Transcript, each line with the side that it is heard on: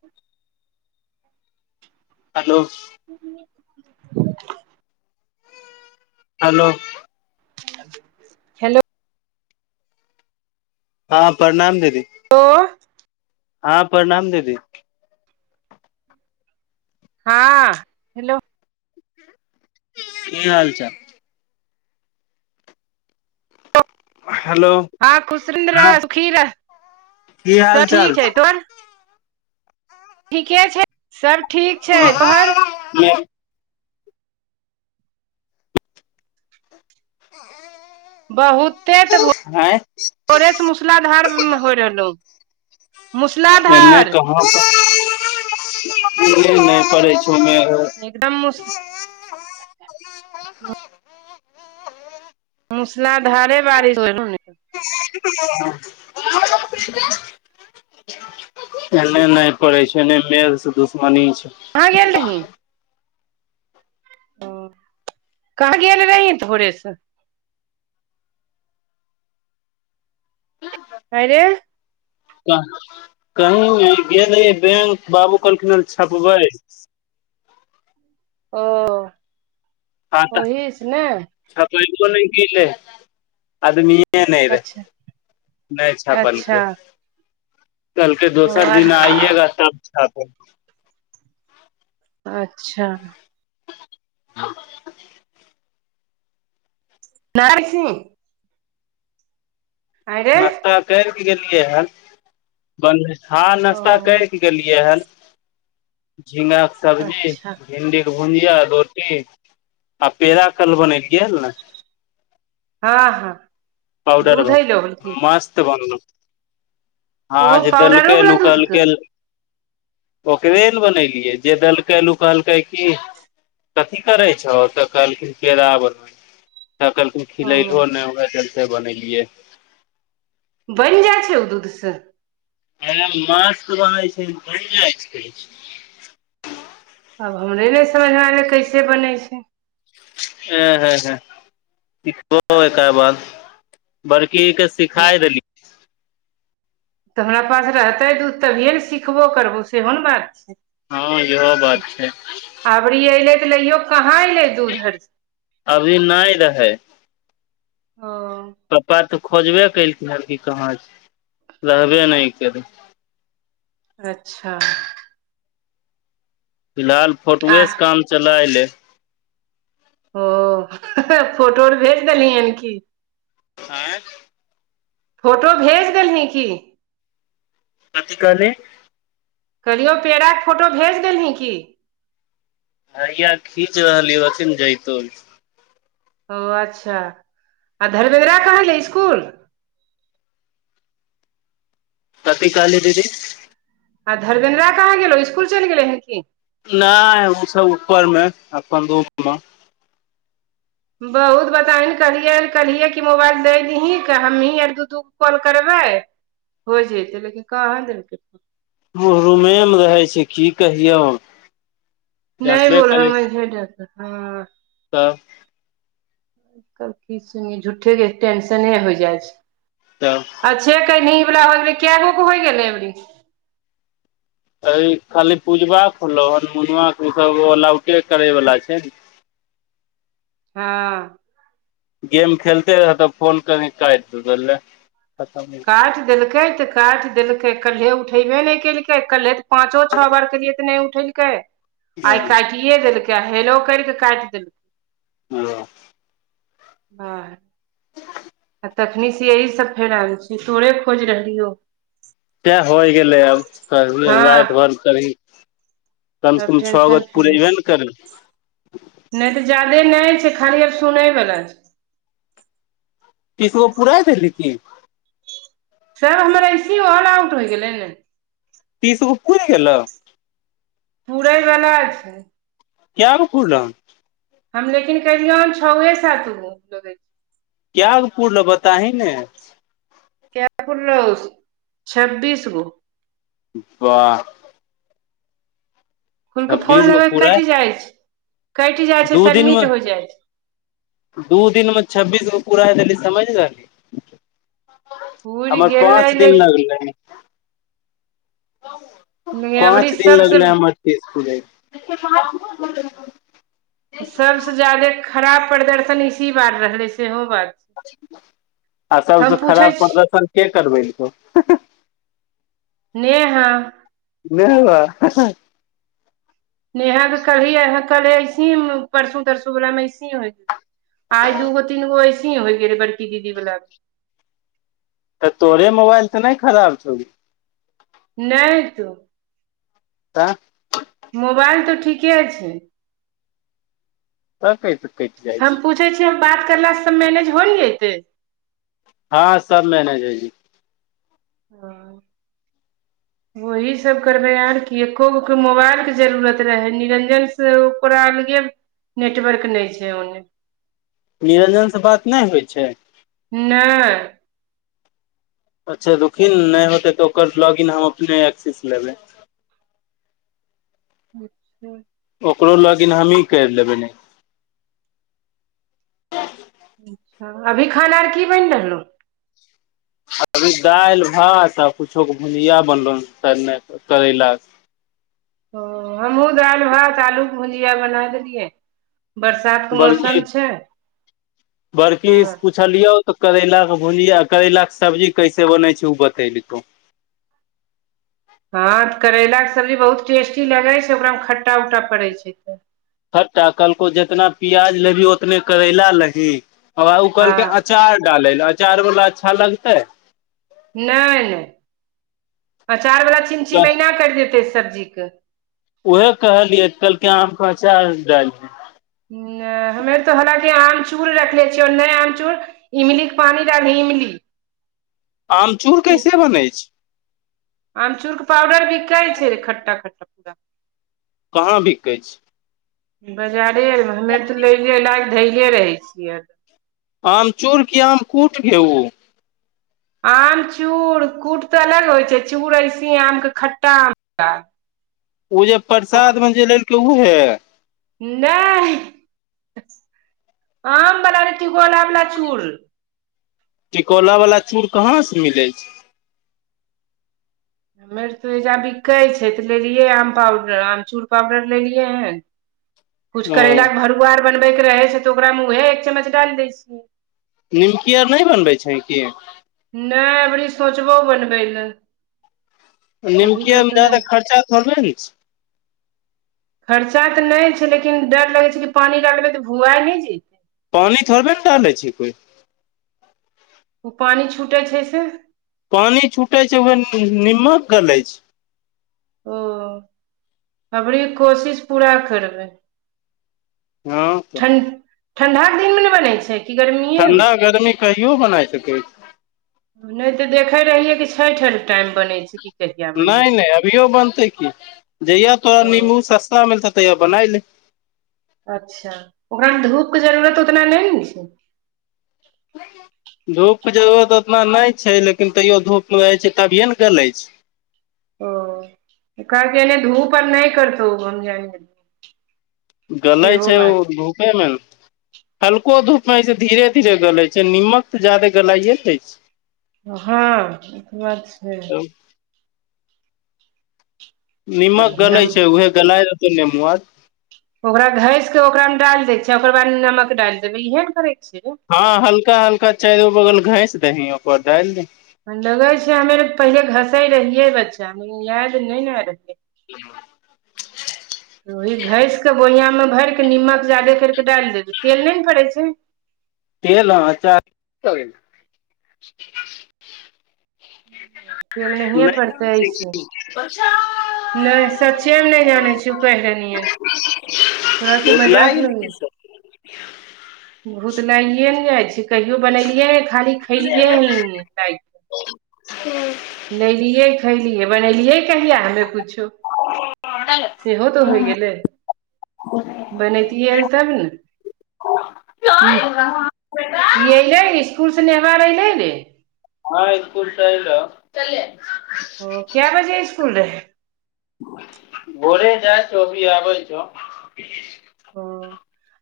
right: ह
left: हेलो,
right: ह
left: hello,
right: hello,
left: हँ प्रणाम दीदी, हँ प्रणाम दीदी।
right: हँ हेलो,
left: की हाल चाल? हेलो,
right: हँ खुशीन्द
left: हँ
right: रह सुखी रह।
left: की
right: सब
left: हाल
right: ठीक
left: चाल
right: छैै तोर? ठीके छै सब ठीक छै तोहर?
left: [inaudible]
right: बहुते त
left: आँय
right: भोरे सँ मूसलाधार होय रहलौ।
left: एन्ने
right: मूसलाधार
left: कहा छै [inaudible]
right: एकदम मुस मूसलाधारे बारिश होय रहलै हें।
left: [inaudible] [inaudible] एन्ने नै पड़ै छै एन्ने [unintelligible] से दुश्मनी छै।
right: कहां गेल रहीं? ओ कहां गेल रही भोरे से? आंय रे।
left: कह -कही नै गेल रहियै बैंक बाबू कहलखिन हन छपबै।
right: ओ
left: खाता
right: ओही स ने।
left: छपैबो नै केलय आदमीये मीये नै
right: अच्छा
left: रहै नै
right: अच्छा
left: छपलकै। कहलकै
right: ओ
left: दोसर
right: आज
left: दिना आइयेगा तब छापे
right: अच्छा। नहाइ छी। अरे
left: नश्ता कैर के गेलियै हन हॅं नश्ता
right: ओ
left: कैर केलिए हन झींगा के सब्जी,
right: अच्छा
left: भिंडी भुजिया रोटी आ पेड़ा कल बनेलियै हन नै।
right: हां-हां।
left: पाउडर बला मस्त बनलौ।
right: ओहो
left: आज
right: पाउडरो
left: देलके
right: वाला
left: लूं उ
right: दूध
left: कहल
right: के
left: रहे ओकरे नै बनेलियै जे देलकै नै उ कहलकै की कथी करय छहो तऽ कहल कै पेड़ा बनबय तऽ कहलखिन्ह
right: ओ
left: खिलेलहो नै उहे चलते बनेलियै।
right: बैन जाए छै उ दूध से
left: ऐऽ मस्त बनय छै, बैन जाय छै।
right: आब हमरे नै समझ में आय रहले कैसे बनय छै।
left: [unintelligible] सीखहो ऐकर बाद बड़की दी के
right: ओ
left: सिखाय देल
right: तऽ हमरा पास रहतै दूध तभिए नै सिखबो करबो सेहो नै बात छै।
left: हां ईहो बात छै।
right: अबरी ऐलय तै लईयो के कहाँ एलय दूध आर
left: अभी नै रहय।
right: औ
left: पप्पा तऽ खोजबे कलखिन्ह हें कि कहाँ छै, रहबे नै केलय।
right: अच्छा।
left: फिलहाल फोटुए
right: आह
left: से काम चलाय लै।
right: हो फोटो आर भेज देल्हीहन की।
left: ऐं
right: फोटो भेज देल्ही की?
left: कथि कहली।
right: कहलियो पेड़ा के फोटो भेज देल्ही की।
left: हैया खीच रहलीयो अखिन जएतो अभी।
right: औ अच्छा आ धर्मेन्द्रा कहा छै स्कूल।
left: कथि कहलीह दीदी।
right: आ धर्मेन्द्रा कहाँ गेलौं स्कूल चैल गेलैहन की।
left: नै उ सब ऊपर मे अपन रूम मे।
right: बहुत बताही कहलिएहन कहलिए की मोबाइल दै दही की हमनी आर दू-दूगो कॉल करबै हो जेतय लेकिन कहाँ देलके।
left: उ रूमे मे रहय छै की कहियौ
right: नै
left: जानबे
right: बोल
left: करै
right: हम्मे
left: छी
right: [unintelligible]
left: तब
right: तब की सुनिए झूठे के टेंशने होय जाए छै।
left: तब
right: अच्छे केहनी ई बला होए गेलय कैगो के होय गेलय ऐबरी
left: ऐ खाली पूजबा के होलो हन मुनआ के ई सब अलाउटे करय बला छै।
right: हां।
left: गेम खेलते रहतो फोन करीह त एतो दोरलै
right: काएट देलकै तऽ काएट देलकै कल्हे उठेबे नै केलकै कल्हे पाँचो छ बार केलियै तऽ नै उठेल कै
left: हँ
right: आय काटीए ईए देलके हेलो कैर कै काएट देल
left: हँ
right: हँ आ तखनी से यह सब फेर आब छी, तोरे खोज रहलियौ।
left: तै होइ गेलै आब, कहभ
right: हँ
left: लाइट बंद करी। कम से
right: आब
left: कम छओ
right: टेंशन
left: बगे
right: फ्री
left: पूरेएबे ने करबै।
right: नहि तऽ जादे नहि छै, खाली आब सुनैवला छै।
left: तिसगो पुराय देली की?
right: सर हमर ऐसे ऑल आउट होइ गेलै ने।
left: तीसगो पूुरे गेलउ?
right: पूुरै बला छै।
left: कैगो पूरलौ?
right: हम लेकिन कलियै हन छए सागो।
left: क्यागो पूरलो बताही ने।
right: केगो पुरलो छबिश गो।
left: वाह!
right: कुल के फोन
left: छब्बीस गो
right: लगे के
left: पुराय
right: कटि जाय छै, कटि जाइ
left: दू
right: छै
left: दिन मे
right: सबमिट हो जाय छै।
left: दू दिनमे छब्बीस गो पूरा देलही समझ रहली।
right: पुरि
left: हमर
right: गेलै
left: पाँच दिन
right: लेकिन
left: लागलै।
right: अबरी
left: पाँच दिन
right: सबसे
left: लगले हमर तीस दिन पुरै मे।
right: सबसे ज्यादे खराब प्रदर्शन, इसी बार रहलै सेहो बात।
left: आ सबसँ
right: हम पूछै
left: खराब
right: छी
left: प्रदर्शन के करबेलकौ।
right: नेहा।
left: नेहरा।
right: नेहा कभी कले ऐसे परसू -तरसू वालला मे ऐसे ही होइ। आइ दूगो तीन गो ऐसे ही होइ गेल रहे, बड़की दीदी बला मे।
left: तऽ तोरे मोबाइल तऽ नहि खराब छौ।
right: नेट
left: तऽ
right: मोबाल तऽ ठीके छै।
left: तऽकतै
right: हम पूछै छियौ, बात करलास से सब मैनेज हो ने जतै।
left: हँ, सब मैनेज होइ जे ह
right: वह सब करबै आर कि, एको गो के मोबाइल के जरूरत रहै, निरंजन से ओकरा अलगे नेटवर्क नहि छै ओन्ने।
left: निरंजन से बात नहि होइ छै?
right: नै।
left: अच्छा! रुखिन नै होतै तऽ, ओकर लॉगिन हम अपने एक्सेस लेबै।
right: बछ [unintelligible]
left: ओकरो लॉगिन हमहीं कैरि लेबै ने
right: अभी खाना आर की बनि रहलौ?
left: अभी दालि -भात, आ कुछोके के भुजिया बनलोहे करैलाके।
right: ओ, हमहूं दालि -भात आलूके भुजिया बना देलियै। बरसात के मौसम
left: बड़की
right: छै, है।
left: छलियौ तऽ, करैलाके भुजिया करैलाके सब्जी कैसे बनै छै, ऊ बतेलको।
right: हँ तऽ करैलाक के सब्जी बहुत टेस्टी लगै छै ओकरामे खट्टा उट्टा पड़ै छै तऽ।
left: खट्टा कहलको जितना प्याज लेभीह उतने करैला लही ओ कहलके अच
right: हँ
left: चार डाले लऽ अचार बला अच्छा लगतै।
right: नै नै अचार बला चीम चिमैना करि देतै सब्जी के।
left: उहे कहलियै कहलके आम अचार डालिहे।
right: नै हमे त हलाकि आमचूर रखलने छियौ नै आमचूर इमलीके पानी डाल दही इमली।
left: आमचूर कैसे बनै छै।
right: अमचूर के पाउडर बिकै छै रे खट्टा खट्टा पूरा।
left: कहाँ बिकै छै?
right: बाजारे आर मे हमा आर तऽ लैेले लायक धैले रहै छियै।
left: आमचूर की आमकूट गे ऊ।
right: आम चूड़ कूट तऽ अलग होइ छै चूर ऐसे आमके खट्टा आम [unintelligible]
left: ओ जे प्रसाद में जे लेलके उहे।
right: नहि आम बला रे टिकोला बला चूर।
left: टिकोला वाला चूड़ कहाँ से मिलै छै।
right: मेरे तऽएहिइजाँ बिकै छै तऽ लेलिये आम पाउडर आमचूर पाउडर लेलिये हन।
left: [inaudible]
right: कुछ करैलाके भरुआ आर बनबैके रहै छै तऽ ओकरामे उह एक चम्मच डाइल दै छियै।
left: निमकी आर नहि बनबै छही की?
right: नै अबरी सोचबहु बनबै लए। अभी
left: निमकिया आर
right: तक
left: मे
right: तऽ
left: जादा
right: नहि
left: खर्चा थोड़बे ने छै।
right: खर्चा तऽ नहि छै लेकिन डर लगे छै कि पानी डालबे तऽ भुआ नहि जे।
left: पानि थोड़बे ने डालै छै कोइ।
right: उ पानि छूटे छै से।
left: पानि छूटै छै ओ नीमक गलै छै।
right: ओ अइबरि कोशिश पूरा करबैय।
left: हँ तऽ
right: ठंड ठण्डाक दिन मे नहि बनै छै। कि गर्मिएमे
left: ठण्डा गर्मी कहियो बनाय सकै छी।
right: नहि ते देखे रहियै क छठि अरि टाइम मे बनै छै। कि कहिया बनै छै
left: नहि नहि अभियो बनतै की जहिया तोरा
right: ओ
left: निम्बू सस्ता मिलतो ताहिया बनाइलै।
right: अच्छा ओकरामे धूप के जरूरत उतना नहि ने छै।
left: धूपके जरूरत उतना नहि छै लेकिन तैयो धूपमे रहै छै तभिए ने गलै छै।
right: ओ कहलकों धूप आर नहि करतौ [unintelligible]
left: गलैय
right: सेहो
left: छै ओ
right: बात
left: धूपेमे ने। हल्को धूप में एसे धीरे धीरे गले छै नीमक तऽ ज्यादे गलाइये न दै छै।
right: हँ ई बात छै।
left: नीमक गलै
right: नम
left: छै उहे गलाय देत नेमो आर।
right: ओकरा घैस के ओकरा मे डालि दै छ ओकर बाद नमक डालि देबै इहे न करै छियै।
left: हँ हल्का हल्का चारो बगल घैस दही ओकर बाद डाइल दही।
right: लगै छै हमे पहिले घसै रहियै बच्चामें लेकिन याद नहि ने रहै
left: ह [inaudible]
right: ओहि घैस कऽ बोइयाम मे भरिकऽ नीमक जादे कर कऽ डालि देबै तेल नहि ने पड़ैय छै।
left: तेल आ अचार की भ गेल।
right: तेल नहिए
left: नहि जानै
right: परतै ऐ
left: छै कि
right: स। नै सचे नै जानै छिऔ पहिले नियन [inaudible] तोरा की मजाक लगै
left: ह
right: भूत लागिए ने जाइ छी, कहियो बनेलियै खाली खैलियै ह [inaudible] कारि
left: हँ
right: लेलियै खैलियै बनेलियै कहिया हमे पुछू। [inaudible] सेहो त होइ गेलै, [inaudible] बनैतियै हल तब न? हुं [inaudible] ई ऐलै इसकुल से नेबार अइलै गे?
left: हँ स्कूल सं अइलौ।
right: ओ किए बजे इसकुल रहै?
left: [inaudible] भोरे जाइ छौ, अभी आबै छौ। [inaudible] [inaudible]
right: ह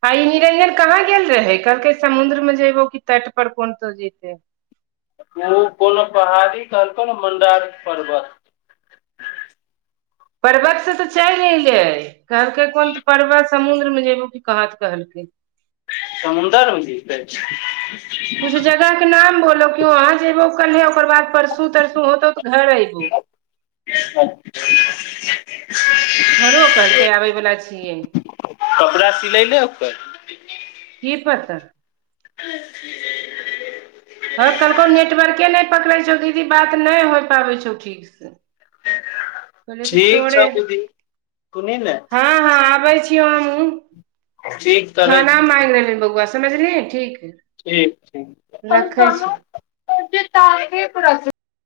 right: आइ निरंजन कहाँ गेल रहै? कहलकै समुद्र में जैबो की तट पर कोन तो जइतै?
left: ओ कोनो पहाड़ी कहलकौ ने मण्डार पर्वत।
right: पर्वत सं त चलि एलै। कहलकै कोन तू परवत समुद्र में जेबो की कहाँ त कहलकै।
left: समुन्दर मे जैतै?
right: कुछ जगह के नाम बोललौ कि वहाँ जेबो कल्हे, ओकर बाद परसू तरसू होतौ त घर अइबौ।
left: [unintelligible]
right: घरो कहलकै आबै बला छियै।
left: कपड़ा सिलैले ओकर
right: की पता।
left: बस
right: हँ कहलकौ नेटवर्के नै पकड़ै छौ दीदी, बात नै हो पाबै छौ ठीकसे। [inaudible] कहलिअइ कि
left: ठीक
right: छोड़े
left: छौ दीदी सुनी ने
right: [inaudible] हँ। हं आबै छियौ हमहुं
left: ठीक
right: [inaudible]
left: करै छी
right: खाना मांगि रहलै बौआ समझली ठीक।
left: ठीक छै।
right: रखै छिऔ।
left: जे ताके पर [unintelligible]